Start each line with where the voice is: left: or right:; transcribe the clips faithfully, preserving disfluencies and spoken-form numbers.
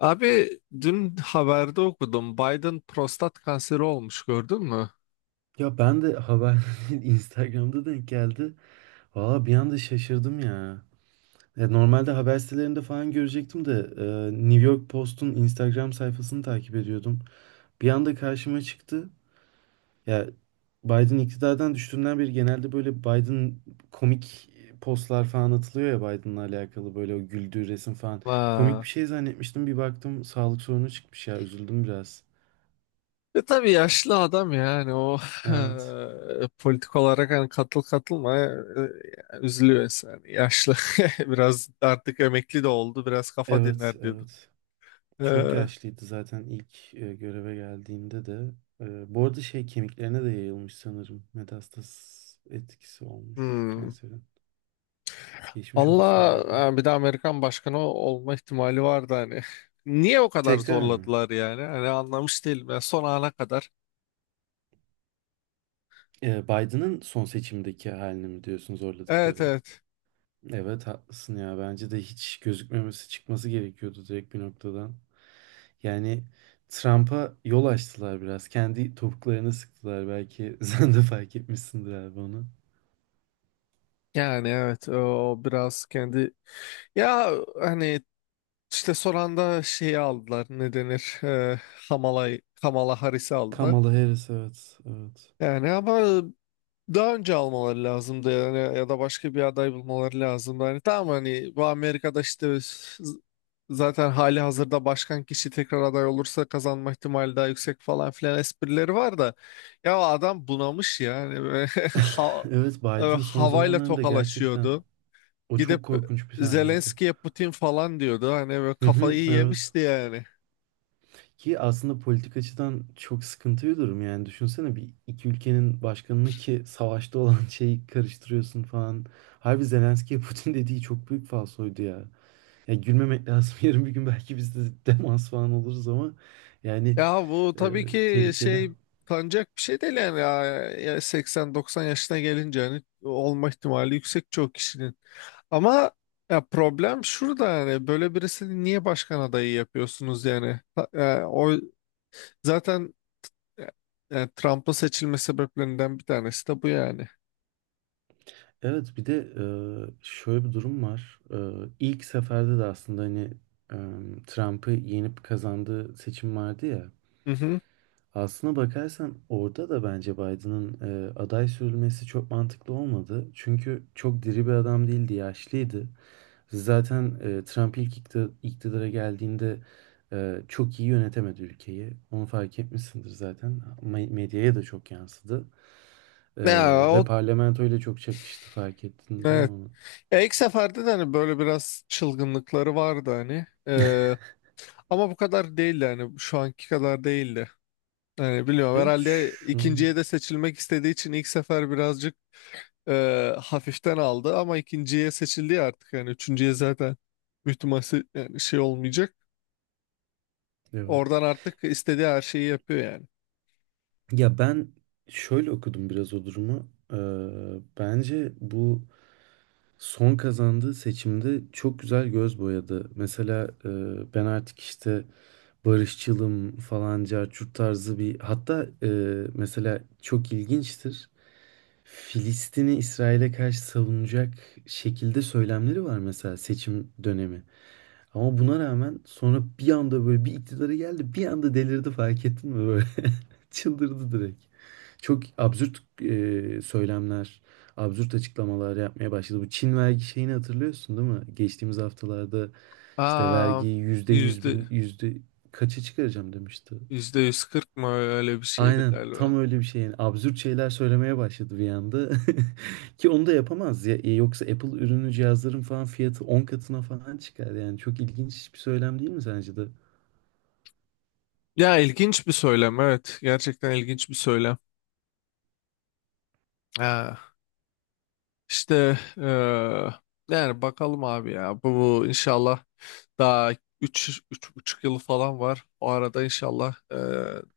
left: Abi dün haberde okudum. Biden prostat kanseri olmuş, gördün mü?
right: Ya ben de haber Instagram'da denk geldi. Valla bir anda şaşırdım ya. Ya normalde haber sitelerinde falan görecektim de e, New York Post'un Instagram sayfasını takip ediyordum. Bir anda karşıma çıktı. Ya Biden iktidardan düştüğünden beri genelde böyle Biden komik postlar falan atılıyor ya Biden'la alakalı böyle o güldüğü resim falan. Komik
left: Vay.
right: bir şey zannetmiştim bir baktım sağlık sorunu çıkmış ya üzüldüm biraz.
left: E tabii yaşlı adam yani o
right: Evet.
left: eee, politik olarak hani katıl katılma eee, üzülüyor insan. Yaşlı biraz artık emekli de oldu, biraz kafa
right: Evet,
left: dinler diyordum.
right: evet. Çok
left: Eee,
right: yaşlıydı zaten ilk e, göreve geldiğinde de. E, bu arada şey kemiklerine de yayılmış sanırım. Metastaz etkisi olmuş
left: hmm.
right: kanserin. Geçmiş olsun
left: Allah
right: Biden'a.
left: e, bir de Amerikan başkanı olma ihtimali vardı hani. Niye o kadar
right: Tekrar mı?
left: zorladılar yani? Hani anlamış değilim. Yani son ana kadar.
right: E, Biden'ın son seçimdeki halini mi diyorsun
left: Evet,
right: zorladıkları?
left: evet.
right: Evet haklısın ya. Bence de hiç gözükmemesi çıkması gerekiyordu direkt bir noktadan. Yani Trump'a yol açtılar biraz. Kendi topuklarına sıktılar belki. Sen de fark etmişsindir abi onu.
left: Yani evet, o o biraz kendi ya, hani işte son anda şeyi aldılar, ne denir, e, Kamala, Kamala Harris'i aldılar.
right: Kamala Harris evet. Evet.
left: Yani ama daha önce almaları lazımdı yani, ya da başka bir aday bulmaları lazımdı. Hani tamam, hani bu Amerika'da işte z- zaten hali hazırda başkan kişi tekrar aday olursa kazanma ihtimali daha yüksek falan filan esprileri var da ya adam bunamış yani ve ha-
right: Evet,
left: e,
right: Biden son
left: havayla
right: zamanlarında gerçekten
left: tokalaşıyordu.
right: o
left: Gidip
right: çok korkunç bir sahneydi.
left: Zelenski'ye Putin falan diyordu. Hani böyle
right: Hı hı,
left: kafayı
right: evet.
left: yemişti yani.
right: Ki aslında politik açıdan çok sıkıntı bir durum yani. Düşünsene bir iki ülkenin başkanını ki savaşta olan şeyi karıştırıyorsun falan. Harbi Zelenski'ye Putin dediği çok büyük falsoydu ya. Ya gülmemek lazım. Yarın bir gün belki biz de demans falan oluruz ama yani
left: Ya bu
right: e,
left: tabii ki
right: tehlikeli.
left: şey, tanınacak bir şey değil yani. Ya, ya seksen doksan yaşına gelince hani olma ihtimali yüksek çoğu kişinin. Ama ya problem şurada, yani böyle birisini niye başkan adayı yapıyorsunuz yani? Ha- e, o zaten e, e, Trump'ın seçilme sebeplerinden bir tanesi de bu yani.
right: Evet bir de e, şöyle bir durum var. E, ilk seferde de aslında hani e, Trump'ı yenip kazandığı seçim vardı ya.
left: Hı hı.
right: Aslına bakarsan orada da bence Biden'ın e, aday sürülmesi çok mantıklı olmadı. Çünkü çok diri bir adam değildi, yaşlıydı. Zaten e, Trump ilk ikti- iktidara geldiğinde e, çok iyi yönetemedi ülkeyi. Onu fark etmişsindir zaten. Me- Medyaya da çok yansıdı. E,
left: Ya
right: Ve
left: o,
right: parlamentoyla çok çakıştı fark ettin değil mi
left: evet.
right: onu?
left: Ya ilk seferde de hani böyle biraz çılgınlıkları vardı hani. Ee, ama bu kadar değildi, hani şu anki kadar değildi. Yani biliyorum,
right: Evet
left: herhalde
right: şu
left: ikinciye de seçilmek istediği için ilk sefer birazcık e, hafiften aldı, ama ikinciye seçildi ya artık, yani üçüncüye zaten büyük ihtimal se- yani şey olmayacak.
right: evet.
left: Oradan artık istediği her şeyi yapıyor yani.
right: Ya ben şöyle okudum biraz o durumu. Ee, bence bu son kazandığı seçimde çok güzel göz boyadı. Mesela e, ben artık işte barışçılım falan carçurt tarzı bir hatta e, mesela çok ilginçtir. Filistin'i İsrail'e karşı savunacak şekilde söylemleri var mesela seçim dönemi. Ama buna rağmen sonra bir anda böyle bir iktidarı geldi. Bir anda delirdi fark ettin mi böyle? Çıldırdı direkt. Çok absürt e, söylemler, absürt açıklamalar yapmaya başladı. Bu Çin vergi şeyini hatırlıyorsun değil mi? Geçtiğimiz haftalarda işte
left: Aa,
right: vergiyi yüzde yüz,
left: yüzde
right: bil- yüzde kaça çıkaracağım demişti.
left: yüzde yüz kırk mı, öyle bir şeydi
right: Aynen
left: galiba.
right: tam öyle bir şey. Yani absürt şeyler söylemeye başladı bir anda. Ki onu da yapamaz ya. E, Yoksa Apple ürünü cihazların falan fiyatı on katına falan çıkar. Yani çok ilginç bir söylem değil mi sence de?
left: Ya ilginç bir söylem, evet gerçekten ilginç bir söylem. Ha. İşte eee, yani bakalım abi ya. Bu, bu inşallah daha üç üç, buçuk yıl falan var. O arada inşallah eee,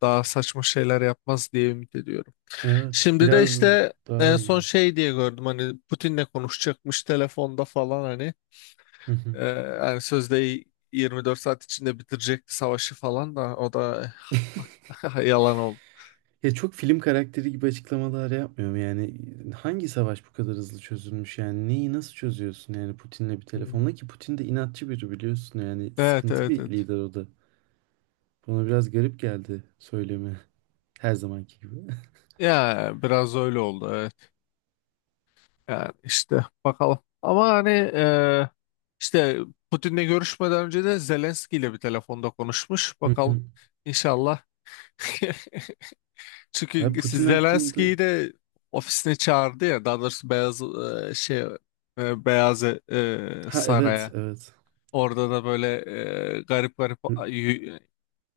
left: daha saçma şeyler yapmaz diye ümit ediyorum.
right: Evet,
left: Şimdi de
right: biraz
left: işte en
right: daha
left: son
right: iyi.
left: şey diye gördüm, hani Putin'le konuşacakmış telefonda falan hani.
right: Hı hı.
left: Eee yani sözde yirmi dört saat içinde bitirecekti savaşı falan, da o da yalan oldu.
right: Ya çok film karakteri gibi açıklamalar yapmıyorum yani. e, Hangi savaş bu kadar hızlı çözülmüş yani? Neyi nasıl çözüyorsun yani Putin'le bir
left: Hmm.
right: telefonla ki Putin de inatçı biri biliyorsun yani
left: Evet,
right: sıkıntı
left: evet,
right: bir
left: evet.
right: lider o da. Bana biraz garip geldi söylemi her zamanki gibi.
left: Ya biraz öyle oldu. Yani işte bakalım. Ama hani e, işte Putin'le görüşmeden önce de Zelenski ile bir telefonda konuşmuş. Bakalım inşallah.
right: Abi
left: Çünkü siz
right: Putin hakkında...
left: Zelenski'yi de ofisine çağırdı ya. Daha doğrusu Beyaz e, şey, e, Beyaz e,
right: Ha evet
left: Saray'a.
right: evet.
left: Orada da böyle e, garip garip
right: R-
left: a- y-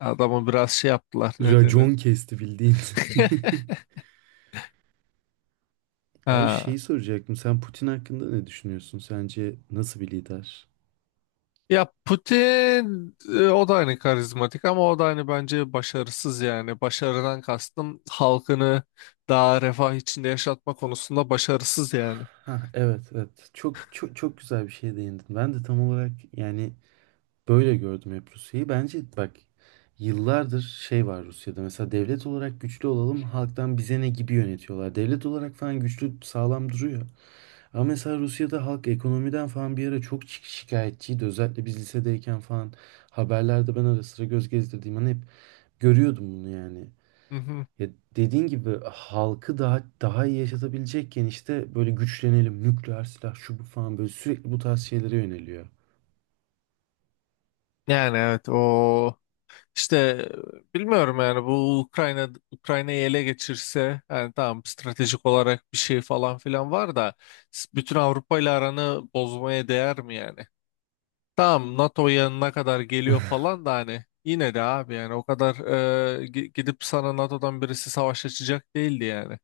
left: adamı biraz şey yaptılar. Ne denir?
right: Racon kesti bildiğin. Abi
left: Ha.
right: şeyi soracaktım. Sen Putin hakkında ne düşünüyorsun? Sence nasıl bir lider?
left: Ya Putin, e, o da hani karizmatik ama o da hani bence başarısız yani. Başarıdan kastım halkını daha refah içinde yaşatma konusunda başarısız yani.
right: Ha evet evet. Çok çok çok güzel bir şeye değindin. Ben de tam olarak yani böyle gördüm hep Rusya'yı. Bence bak yıllardır şey var Rusya'da. Mesela devlet olarak güçlü olalım, halktan bize ne gibi yönetiyorlar. Devlet olarak falan güçlü, sağlam duruyor. Ama mesela Rusya'da halk ekonomiden falan bir ara çok şi- şikayetçiydi. Özellikle biz lisedeyken falan haberlerde ben ara sıra göz gezdirdiğim an hep görüyordum bunu yani.
left: Hı hı.
right: Ya dediğin gibi halkı daha daha iyi yaşatabilecekken işte böyle güçlenelim, nükleer silah şu bu falan böyle sürekli bu tarz şeylere yöneliyor.
left: Yani evet, o işte e, bilmiyorum yani, bu Ukrayna Ukrayna'yı ele geçirse yani tamam, stratejik olarak bir şey falan filan var da s- bütün Avrupa ile aranı bozmaya değer mi yani? Tamam, N A T O'ya ne kadar geliyor falan, da hani yine de abi yani o kadar e, gi- gidip sana N A T O'dan birisi savaş açacak değildi yani.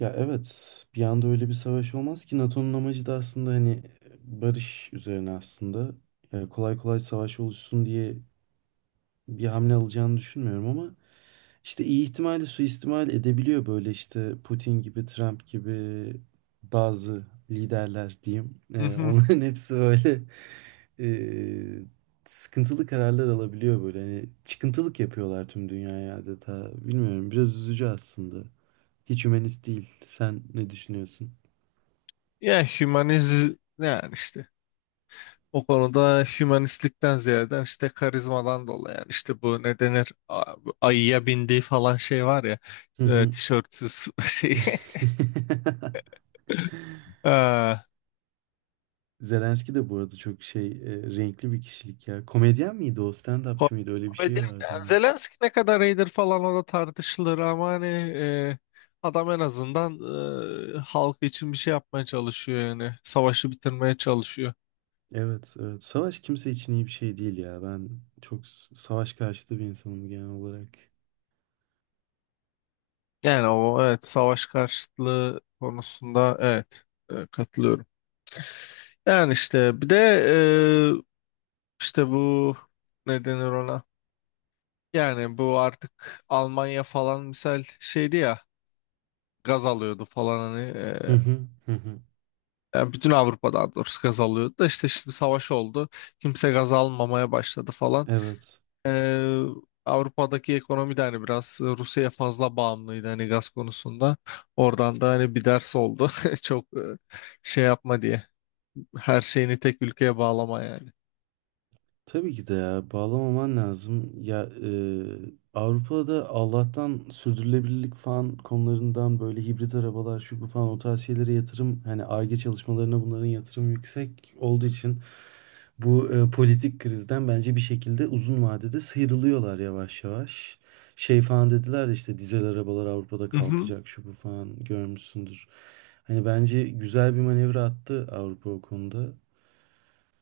right: Ya evet bir anda öyle bir savaş olmaz ki natonun amacı da aslında hani barış üzerine aslında. Ya kolay kolay savaş oluşsun diye bir hamle alacağını düşünmüyorum ama işte iyi ihtimalle suistimal edebiliyor böyle işte Putin gibi, Trump gibi bazı liderler diyeyim. Ee,
left: Mhm.
right: onların hepsi böyle e, sıkıntılı kararlar alabiliyor böyle. Hani çıkıntılık yapıyorlar tüm dünyaya adeta. Bilmiyorum biraz üzücü aslında. Hiç hümanist değil. Sen ne düşünüyorsun?
left: Ya hümanizm, yani işte o konuda hümanistlikten ziyade işte karizmadan dolayı yani, işte bu ne denir, A- ayıya bindiği falan şey var ya,
right: Hı
left: e,
right: hı.
left: tişörtsüz şey. Ha,
right: Zelenski de bu arada çok şey e, renkli bir kişilik ya. Komedyen miydi o?
left: Ko-
right: Stand-upçı mıydı? Öyle bir
left: Komedi-
right: şey vardı
left: yani
right: onun.
left: Zelenski ne kadar iyidir falan o da tartışılır, ama hani e, adam en azından e, halk için bir şey yapmaya çalışıyor yani. Savaşı bitirmeye çalışıyor.
right: Evet, evet. Savaş kimse için iyi bir şey değil ya. Ben çok s- savaş karşıtı bir insanım genel olarak.
left: Yani o, evet savaş karşıtlığı konusunda, evet e, katılıyorum. Yani işte bir de e, işte bu ne denir ona? Yani bu artık Almanya falan misal şeydi ya, gaz alıyordu falan hani
right: Hı
left: e,
right: hı, hı hı.
left: yani bütün Avrupa daha doğrusu gaz alıyordu da, işte şimdi savaş oldu. Kimse gaz almamaya başladı falan.
right: Evet.
left: Ee, Avrupa'daki ekonomi de hani biraz Rusya'ya fazla bağımlıydı hani gaz konusunda. Oradan da hani bir ders oldu. Çok e, şey yapma diye. Her şeyini tek ülkeye bağlama yani.
right: Tabii ki de ya bağlamaman lazım. Ya e, Avrupa'da Allah'tan sürdürülebilirlik falan konularından böyle hibrit arabalar şu bu falan o tarz şeylere yatırım hani Ar-Ge çalışmalarına bunların yatırım yüksek olduğu için bu e, politik krizden bence bir şekilde uzun vadede sıyrılıyorlar yavaş yavaş. Şey falan dediler ya işte dizel arabalar Avrupa'da
left: Hı.
right: kalkacak şu bu falan görmüşsündür. Hani bence güzel bir manevra attı Avrupa o konuda.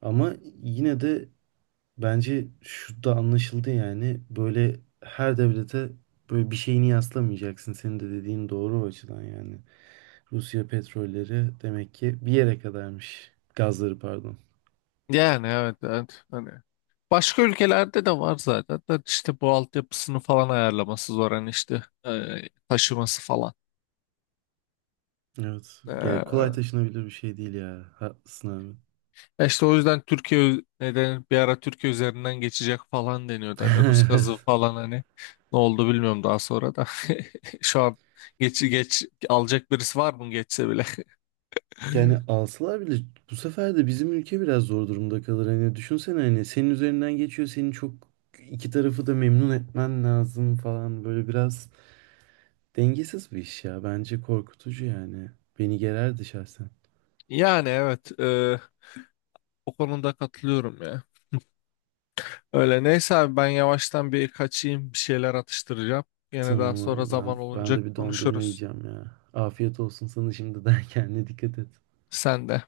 right: Ama yine de bence şu da anlaşıldı yani böyle her devlete böyle bir şeyini yaslamayacaksın. Senin de dediğin doğru o açıdan yani. Rusya petrolleri demek ki bir yere kadarmış. Gazları pardon.
left: Yani evet, evet. Hani başka ülkelerde de var zaten. Da işte bu altyapısını falan ayarlaması zor, hani işte e, taşıması falan.
right: Evet. Yani kolay
left: Ee,
right: taşınabilir bir şey değil ya. Haklısın abi.
left: Ya İşte o yüzden Türkiye neden bir ara Türkiye üzerinden geçecek falan deniyordu. Hani Rus gazı
right: Evet.
left: falan hani ne oldu bilmiyorum daha sonra da. Şu an geç geç alacak birisi var mı geçse bile.
right: Yani alsalar bile bu sefer de bizim ülke biraz zor durumda kalır. Hani düşünsene hani senin üzerinden geçiyor. Senin çok iki tarafı da memnun etmen lazım falan. Böyle biraz dengesiz bir iş ya. Bence korkutucu yani. Beni gererdi şahsen.
left: Yani evet, e, o konuda katılıyorum ya. Öyle neyse abi, ben yavaştan bir kaçayım, bir şeyler atıştıracağım. Yine daha
right: Tamam
left: sonra
right: abi,
left: zaman
right: ben ben
left: olunca
right: de bir dondurma
left: konuşuruz.
right: yiyeceğim ya. Afiyet olsun sana şimdiden. Kendine dikkat et.
left: Sen de.